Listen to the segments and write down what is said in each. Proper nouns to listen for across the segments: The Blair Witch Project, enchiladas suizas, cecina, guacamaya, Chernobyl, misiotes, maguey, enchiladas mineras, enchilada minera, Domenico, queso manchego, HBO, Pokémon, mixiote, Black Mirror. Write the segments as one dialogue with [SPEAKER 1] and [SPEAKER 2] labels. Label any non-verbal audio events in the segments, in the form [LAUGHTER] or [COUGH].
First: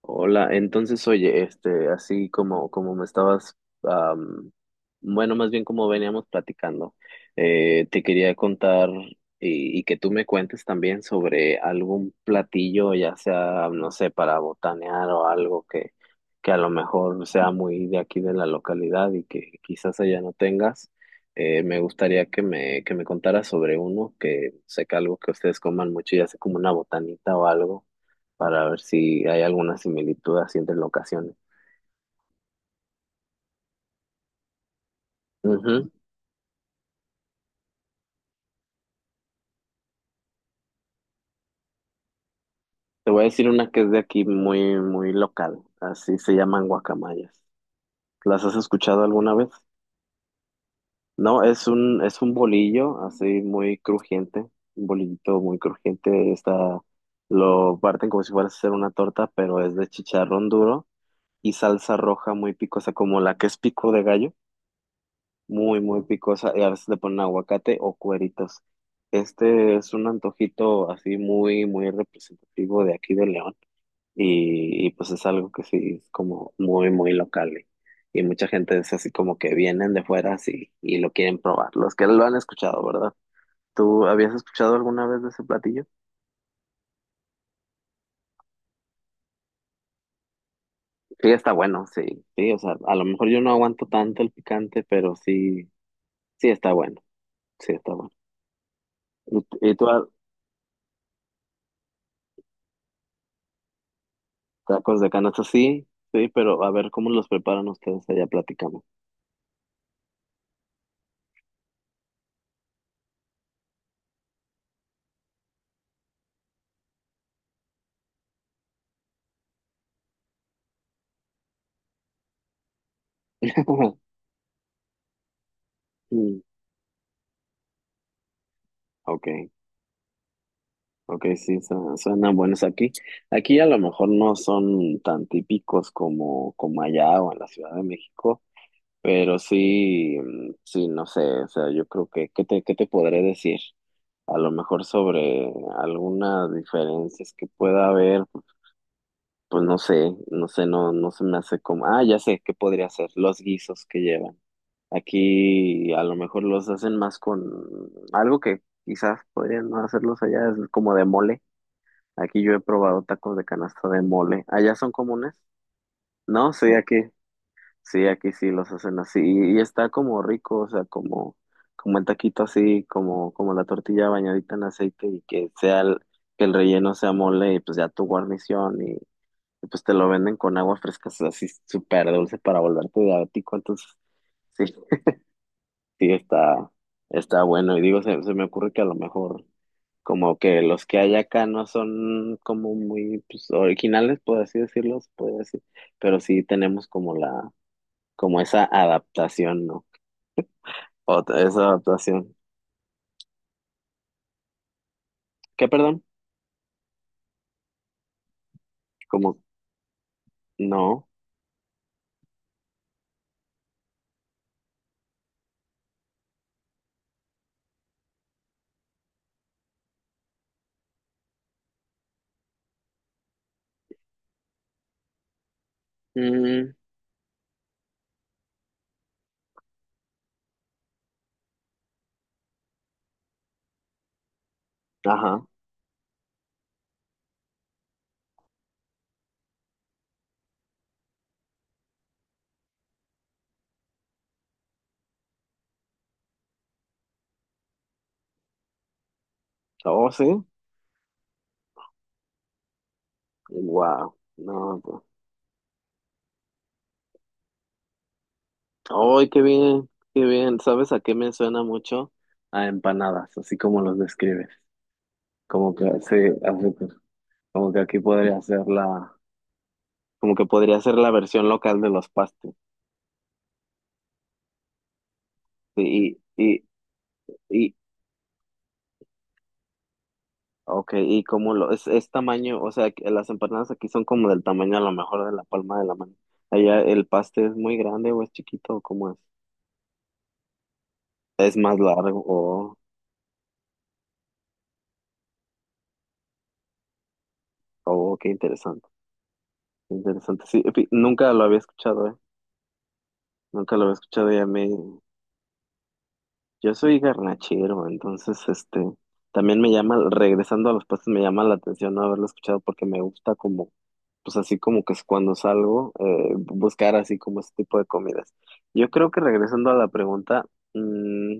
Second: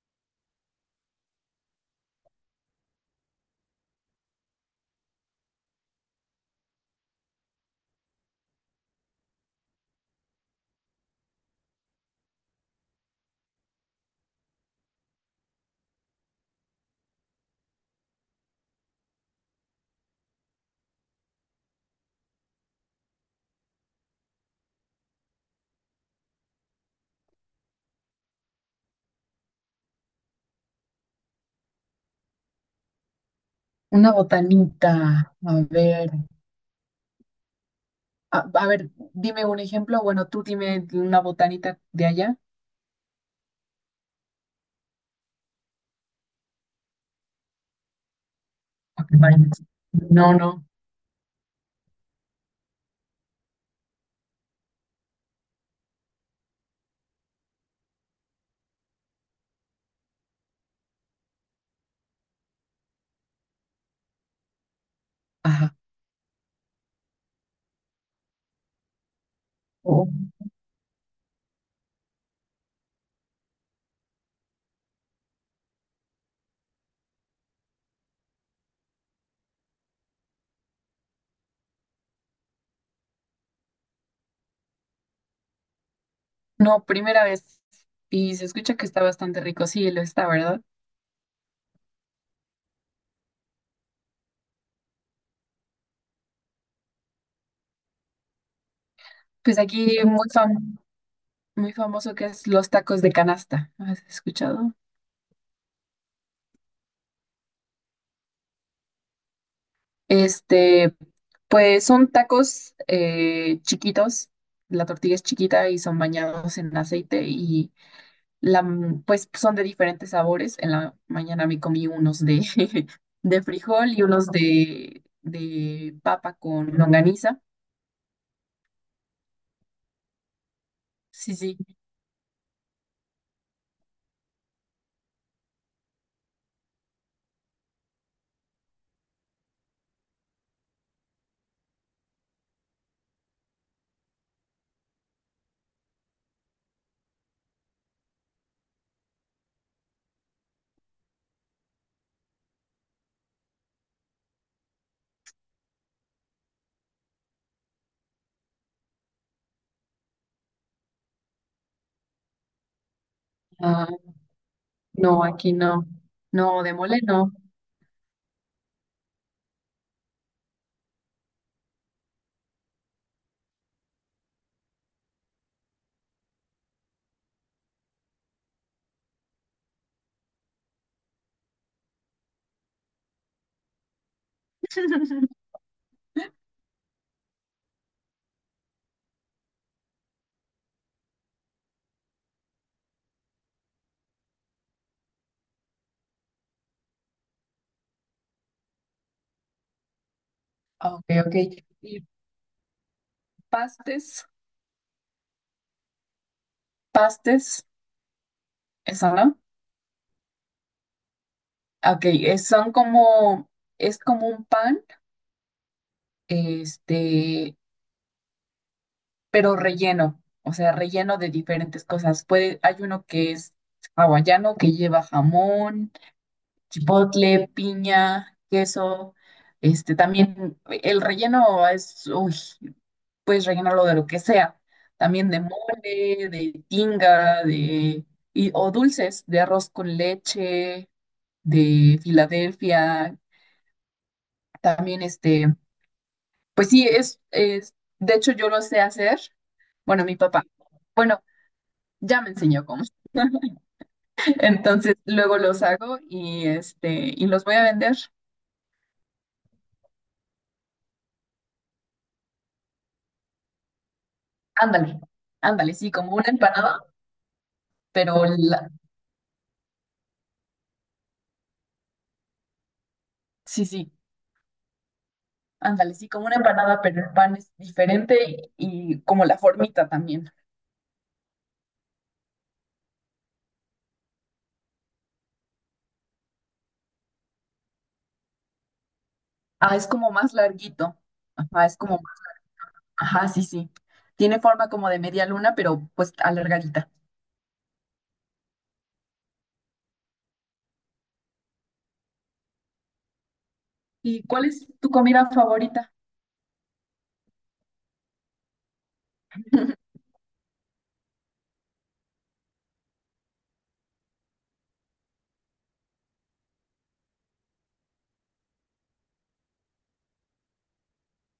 [SPEAKER 1] Hola, entonces oye, así como me estabas, am, bueno, más bien como veníamos platicando, te quería contar y que tú me cuentes también sobre algún platillo, ya sea, no sé, para botanear o algo que a lo mejor sea muy de aquí de la localidad y que quizás allá no tengas. Me gustaría que que me contaras sobre uno, que sé que algo que ustedes coman mucho, ya sea como una botanita o algo para ver si hay alguna similitud así entre locaciones.
[SPEAKER 2] Una botanita, a
[SPEAKER 1] Ujú.
[SPEAKER 2] ver, dime un ejemplo. Bueno, tú dime una botanita de allá.
[SPEAKER 1] Te voy a decir una que es de aquí muy, muy local. Así se llaman guacamayas. ¿Las has escuchado
[SPEAKER 2] Ok,
[SPEAKER 1] alguna
[SPEAKER 2] vale.
[SPEAKER 1] vez?
[SPEAKER 2] No, no,
[SPEAKER 1] No, es un bolillo así muy crujiente, un bolillito muy crujiente. Está, lo parten como si fuera a hacer una torta, pero es de chicharrón duro y salsa roja muy picosa, como la que es pico de gallo.
[SPEAKER 2] ajá.
[SPEAKER 1] Muy, muy picosa y a veces le ponen aguacate o cueritos. Este es un
[SPEAKER 2] Oh.
[SPEAKER 1] antojito así muy, muy representativo de aquí de León y, pues es algo que sí es como muy, muy local y mucha gente es así como que vienen de fuera así y lo quieren probar, los que lo han escuchado, ¿verdad? ¿Tú habías escuchado alguna vez de ese platillo?
[SPEAKER 2] No, primera vez. Y se escucha que está bastante rico, sí, lo está, ¿verdad?
[SPEAKER 1] Sí, está bueno, sí, sí, o sea, a lo mejor yo no aguanto tanto el picante, pero sí, sí está bueno, sí está bueno. ¿Y,
[SPEAKER 2] Pues
[SPEAKER 1] y tú?
[SPEAKER 2] aquí muy famoso que es los tacos de canasta. ¿Has escuchado?
[SPEAKER 1] Tacos de canasta, sí, sí, pero a ver cómo los preparan ustedes allá, platicamos.
[SPEAKER 2] Este, pues son tacos chiquitos, la tortilla es chiquita y son bañados en aceite. La, pues son de diferentes sabores. En la mañana me comí unos de, [LAUGHS] de frijol y
[SPEAKER 1] [LAUGHS]
[SPEAKER 2] unos de papa
[SPEAKER 1] Mm,
[SPEAKER 2] con longaniza.
[SPEAKER 1] ok, ok,
[SPEAKER 2] Sí, sí.
[SPEAKER 1] sí, suenan buenos aquí. Aquí a lo mejor no son tan típicos como, como allá o en la Ciudad de México, pero sí, sí, no sé, o sea, yo creo que, qué te podré decir? A lo mejor sobre algunas diferencias que pueda haber, pues no sé, no sé, no, no se me hace como, ah, ya sé, ¿qué podría ser? Los guisos que llevan. Aquí a lo mejor los hacen más con algo que quizás podrían no hacerlos allá, es como de mole. Aquí yo he probado tacos de
[SPEAKER 2] Ah,
[SPEAKER 1] canasta de mole. ¿Allá son
[SPEAKER 2] no,
[SPEAKER 1] comunes?
[SPEAKER 2] aquí no.
[SPEAKER 1] No,
[SPEAKER 2] No, de
[SPEAKER 1] sí, aquí,
[SPEAKER 2] mole no.
[SPEAKER 1] sí, aquí sí los hacen así. Y está como rico, o sea, como, como el taquito así, como, como la tortilla bañadita en aceite y que sea el, que el relleno sea mole y pues ya tu guarnición y pues te lo venden con agua fresca, o sea, así súper dulce para volverte diabético. Entonces, sí.
[SPEAKER 2] [LAUGHS]
[SPEAKER 1] Sí, está, está bueno. Y digo, se me ocurre que a lo mejor como que los que hay acá no son como muy pues, originales, por así decirlo, se puede decir, pero sí tenemos como la, como esa adaptación, ¿no?
[SPEAKER 2] Ah, ok, ok.
[SPEAKER 1] Esa
[SPEAKER 2] Y
[SPEAKER 1] adaptación.
[SPEAKER 2] pastes,
[SPEAKER 1] ¿Qué, perdón?
[SPEAKER 2] pastes, eso,
[SPEAKER 1] Como,
[SPEAKER 2] ¿no?
[SPEAKER 1] no.
[SPEAKER 2] Ok, es- son como, es como un pan, este, pero relleno, o sea, relleno de diferentes cosas. Puede, hay uno que es hawaiano, que lleva jamón,
[SPEAKER 1] Mm,
[SPEAKER 2] chipotle, piña, queso. Este también el relleno es, uy, puedes rellenarlo de lo que sea, también de
[SPEAKER 1] ajá.
[SPEAKER 2] mole, de tinga, de, y, o dulces, de arroz con leche, de Filadelfia, también este, pues sí, es, de hecho yo lo sé hacer, bueno,
[SPEAKER 1] Oh,
[SPEAKER 2] mi
[SPEAKER 1] sí.
[SPEAKER 2] papá, bueno, ya me enseñó cómo. [LAUGHS]
[SPEAKER 1] Wow. No,
[SPEAKER 2] Entonces,
[SPEAKER 1] pues.
[SPEAKER 2] luego los hago y este y los voy a vender.
[SPEAKER 1] Ay, qué bien, qué bien. ¿Sabes a qué me suena mucho? A empanadas, así como los describes.
[SPEAKER 2] Ándale, ándale,
[SPEAKER 1] Como que,
[SPEAKER 2] sí, como
[SPEAKER 1] sí,
[SPEAKER 2] una
[SPEAKER 1] así.
[SPEAKER 2] empanada,
[SPEAKER 1] Pues, como que aquí
[SPEAKER 2] pero
[SPEAKER 1] podría ser
[SPEAKER 2] la,
[SPEAKER 1] la, como que podría ser la versión local de los pastes.
[SPEAKER 2] sí, sí, ándale, sí,
[SPEAKER 1] Sí,
[SPEAKER 2] como una empanada, pero el pan es
[SPEAKER 1] Y,
[SPEAKER 2] diferente y como la formita también.
[SPEAKER 1] ok, y como lo, es tamaño, o sea, que las empanadas aquí son como del tamaño a lo mejor de la palma de la mano. Allá el paste es muy grande o es chiquito o cómo es.
[SPEAKER 2] Ah, es como más larguito.
[SPEAKER 1] Es
[SPEAKER 2] Ajá,
[SPEAKER 1] más
[SPEAKER 2] es como,
[SPEAKER 1] largo, o
[SPEAKER 2] ajá, sí, sí. Tiene forma como de media luna, pero pues alargadita.
[SPEAKER 1] oh, qué interesante, qué interesante. Sí, nunca lo había escuchado, ¿eh? Nunca lo había
[SPEAKER 2] ¿Y
[SPEAKER 1] escuchado y a
[SPEAKER 2] cuál es
[SPEAKER 1] mí,
[SPEAKER 2] tu comida favorita?
[SPEAKER 1] yo soy garnachero, entonces, también me llama, regresando a los pastes, me llama la atención no haberlo escuchado porque me gusta como pues así como que es cuando salgo, buscar así como ese tipo de comidas. Yo creo que regresando a la pregunta, mm,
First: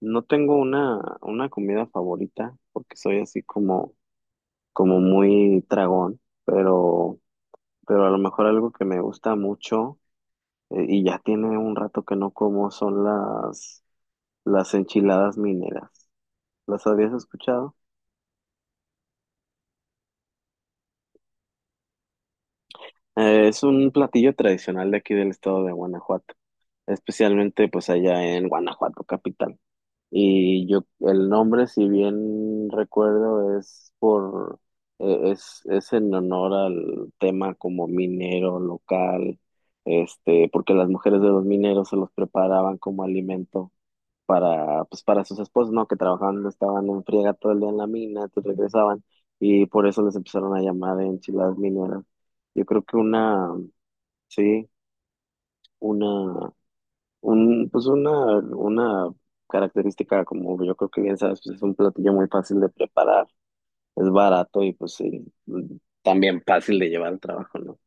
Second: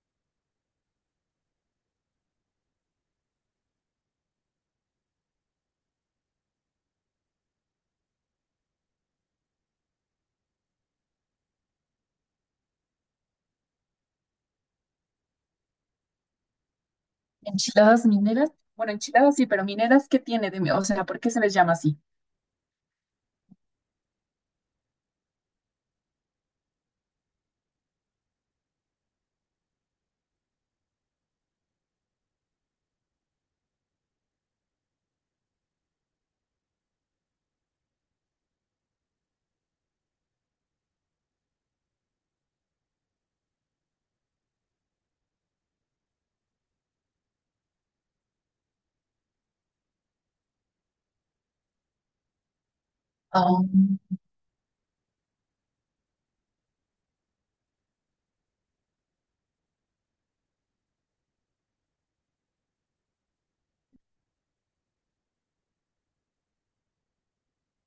[SPEAKER 1] no tengo una comida favorita, porque soy así como, como muy tragón, pero a lo mejor algo que me gusta mucho, y ya tiene un rato que no como, son las enchiladas mineras. ¿Las habías escuchado?
[SPEAKER 2] ¿Enchiladas mineras? Bueno, enchiladas sí, pero mineras, ¿qué tiene de mi-? O sea, ¿por qué se les llama así?
[SPEAKER 1] Es un platillo tradicional de aquí del estado de Guanajuato, especialmente pues allá en Guanajuato capital. Y yo, el nombre, si bien recuerdo, es por, es en honor al tema como minero local, porque las mujeres de los mineros se los preparaban como alimento para, pues, para sus esposos, ¿no? Que trabajaban, estaban en friega todo el día en la mina, te regresaban, y por eso les empezaron a llamar enchiladas mineras. Yo creo que una,
[SPEAKER 2] Oh.
[SPEAKER 1] sí, una un, pues una característica, como yo creo que bien sabes, pues es un platillo muy fácil de preparar, es barato y pues sí, también fácil de llevar al trabajo, ¿no?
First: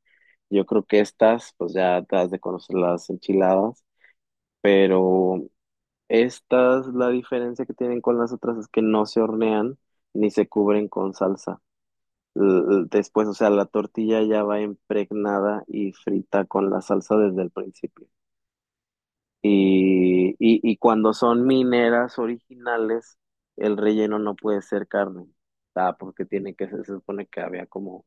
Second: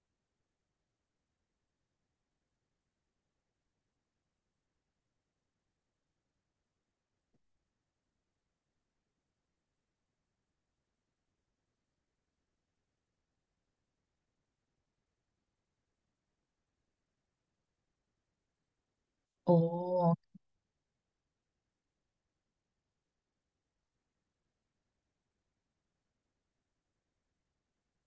[SPEAKER 1] Yo creo que estas, pues ya te has de conocer las enchiladas, pero estas, la diferencia que tienen con las otras es que no se hornean ni se cubren con salsa. Después, o sea, la tortilla ya va impregnada y frita con la salsa desde el principio.
[SPEAKER 2] Oh,
[SPEAKER 1] Y cuando son mineras originales, el relleno no puede ser carne, ah, porque tiene que, se supone que había como,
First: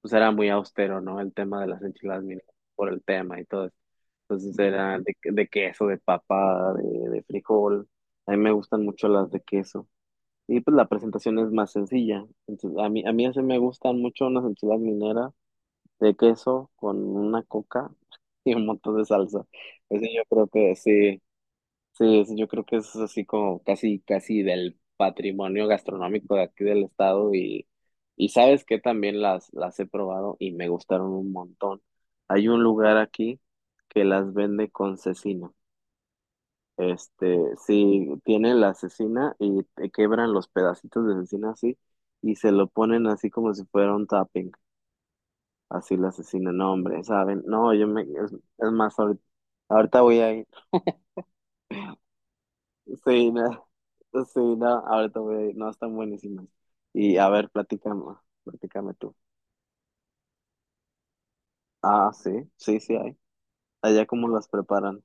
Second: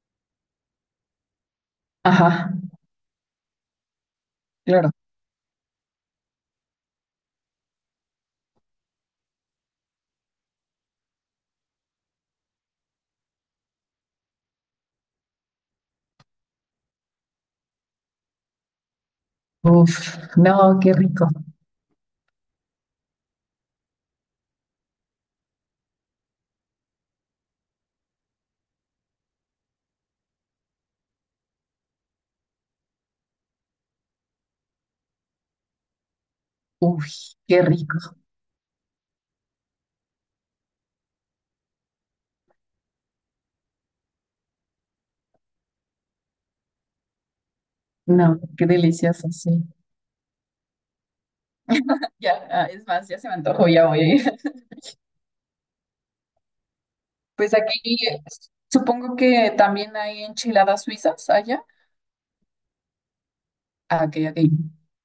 [SPEAKER 1] pues era muy austero, ¿no? El tema de las enchiladas mineras
[SPEAKER 2] ajá,
[SPEAKER 1] por el tema y todo eso. Entonces
[SPEAKER 2] claro.
[SPEAKER 1] era de queso, de papa, de frijol. A mí me gustan mucho las de queso. Y pues la presentación es más sencilla. Entonces, a mí así me gustan mucho unas enchiladas mineras de queso con una coca [LAUGHS] y un montón de salsa. Eso
[SPEAKER 2] Uf,
[SPEAKER 1] yo creo que
[SPEAKER 2] no, qué
[SPEAKER 1] sí.
[SPEAKER 2] rico.
[SPEAKER 1] Sí, yo creo que es así como casi, casi del patrimonio gastronómico de aquí del estado y sabes que también las he probado y me gustaron un montón. Hay un lugar aquí que las vende con cecina.
[SPEAKER 2] Uy,
[SPEAKER 1] Este,
[SPEAKER 2] qué rico.
[SPEAKER 1] sí, tienen la cecina y te quebran los pedacitos de cecina así y se lo ponen así como si fuera un tapping, así la cecina. No, hombre, ¿saben? No, yo me,
[SPEAKER 2] No, qué
[SPEAKER 1] es más, ahorita,
[SPEAKER 2] delicioso, sí.
[SPEAKER 1] ahorita voy a ir.
[SPEAKER 2] Ya, ah, es más, ya se
[SPEAKER 1] Sí,
[SPEAKER 2] me
[SPEAKER 1] no,
[SPEAKER 2] antojó, ya voy a ir.
[SPEAKER 1] sí,
[SPEAKER 2] [LAUGHS]
[SPEAKER 1] no, ahorita voy, no, están buenísimas. Y a ver,
[SPEAKER 2] Pues aquí
[SPEAKER 1] platícame, platícame tú.
[SPEAKER 2] supongo que también hay enchiladas suizas allá.
[SPEAKER 1] Ah, sí, sí, sí hay.
[SPEAKER 2] Ah,
[SPEAKER 1] Allá
[SPEAKER 2] ok,
[SPEAKER 1] cómo
[SPEAKER 2] ok.
[SPEAKER 1] las preparan.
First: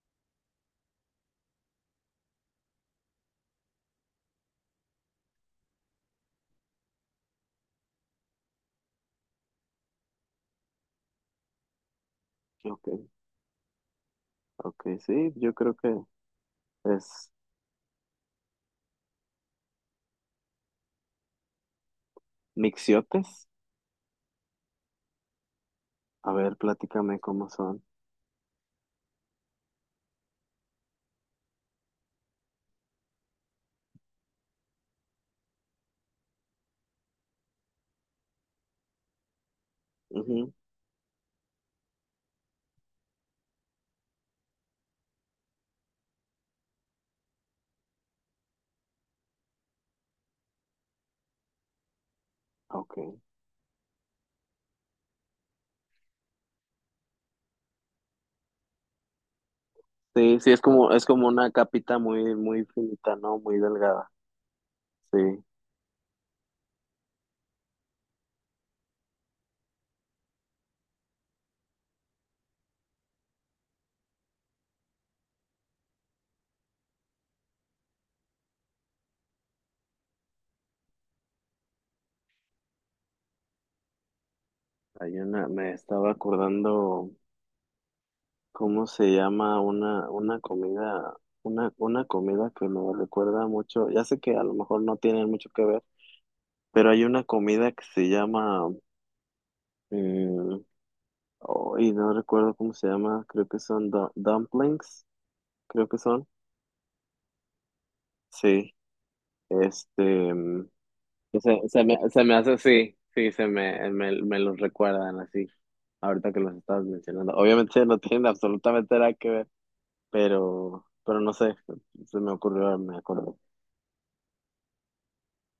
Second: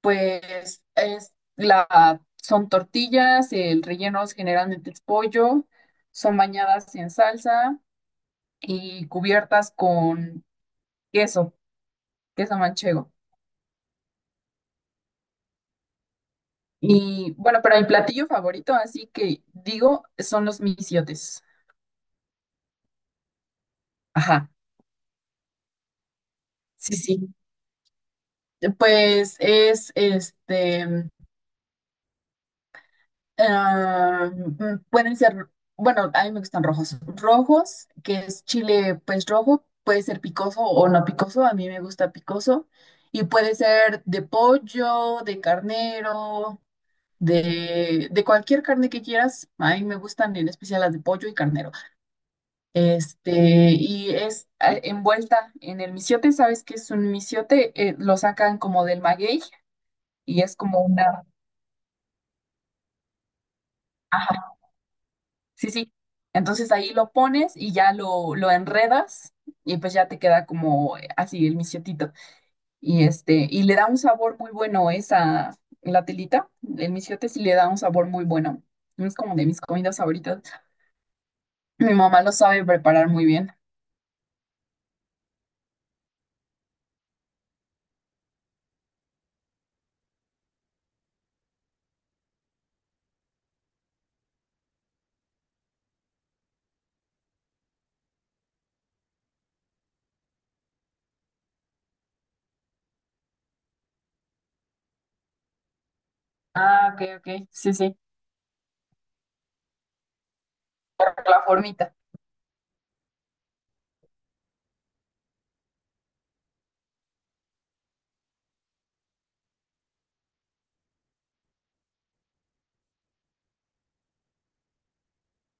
[SPEAKER 2] Pues es la, son tortillas, el relleno es generalmente es pollo, son bañadas en salsa y cubiertas con queso, queso
[SPEAKER 1] Ok,
[SPEAKER 2] manchego.
[SPEAKER 1] ok, sí, yo creo que es
[SPEAKER 2] Y bueno, pero el platillo favorito, así que digo, son los misiotes.
[SPEAKER 1] mixiotes.
[SPEAKER 2] Ajá,
[SPEAKER 1] A ver,
[SPEAKER 2] sí,
[SPEAKER 1] platícame
[SPEAKER 2] sí.
[SPEAKER 1] cómo son.
[SPEAKER 2] Pues es este, ah, pueden ser, bueno, a mí me gustan rojos. Rojos, que es chile pues rojo, puede ser
[SPEAKER 1] Ujú,
[SPEAKER 2] picoso o no picoso, a mí me gusta picoso. Y puede ser de pollo, de carnero, de cualquier carne que quieras. A mí me gustan en especial las de pollo y carnero.
[SPEAKER 1] ok.
[SPEAKER 2] Este, y es envuelta en el misiote. ¿Sabes qué es un misiote? Lo sacan como del maguey
[SPEAKER 1] Sí,
[SPEAKER 2] y
[SPEAKER 1] sí,
[SPEAKER 2] es como
[SPEAKER 1] es
[SPEAKER 2] una...
[SPEAKER 1] como una capita muy, muy finita, ¿no? Muy delgada.
[SPEAKER 2] Ajá.
[SPEAKER 1] Sí,
[SPEAKER 2] Sí, sí. Entonces ahí lo pones y ya lo enredas y pues ya te queda como así el mixiotito. Y este, y le da un sabor muy bueno esa, la telita, el misiote sí le da un sabor muy bueno. Es como de mis comidas favoritas. Mi mamá lo sabe preparar muy bien.
[SPEAKER 1] hay una, me estaba acordando. ¿Cómo se llama una comida que me recuerda mucho? Ya sé que a lo mejor no tienen mucho que ver, pero hay una comida que se llama, mm, oh, y no recuerdo cómo se llama, creo que son dumplings, creo que son,
[SPEAKER 2] Ah, ok, ok. Sí, sí.
[SPEAKER 1] sí, este, mm,
[SPEAKER 2] La
[SPEAKER 1] se,
[SPEAKER 2] formita.
[SPEAKER 1] se me hace así, sí, se me, me, me los recuerdan así, ahorita que los estabas mencionando. Obviamente no tienen absolutamente nada que ver, pero no sé, se me ocurrió, me acuerdo,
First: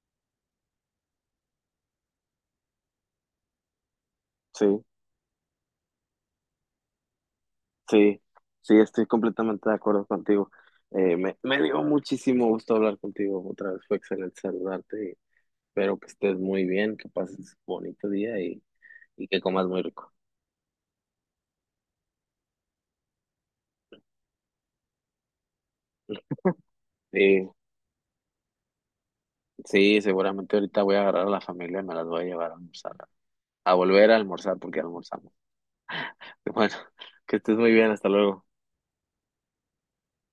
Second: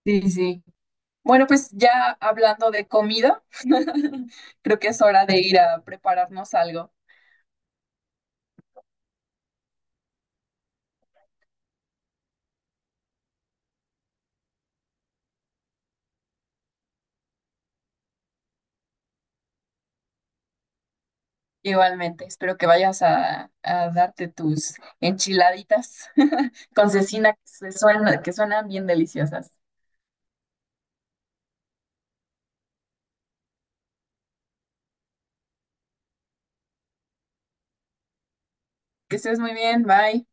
[SPEAKER 2] Sí, sí. Bueno, pues ya hablando de comida, [LAUGHS] creo
[SPEAKER 1] sí.
[SPEAKER 2] que es hora de ir a prepararnos algo.
[SPEAKER 1] Sí, sí, estoy completamente de acuerdo contigo. Me, me dio muchísimo gusto hablar contigo otra vez, fue excelente saludarte. Y espero que estés muy bien, que pases bonito día y que comas muy rico.
[SPEAKER 2] Igualmente, espero que vayas a darte tus enchiladitas [LAUGHS] con cecina
[SPEAKER 1] Sí,
[SPEAKER 2] que suenan bien deliciosas.
[SPEAKER 1] sí, seguramente ahorita voy a agarrar a la familia y me las voy a llevar a almorzar, a volver a almorzar porque ya almorzamos. [LAUGHS] Bueno, que estés muy bien, hasta luego.
[SPEAKER 2] Que estés muy bien, bye.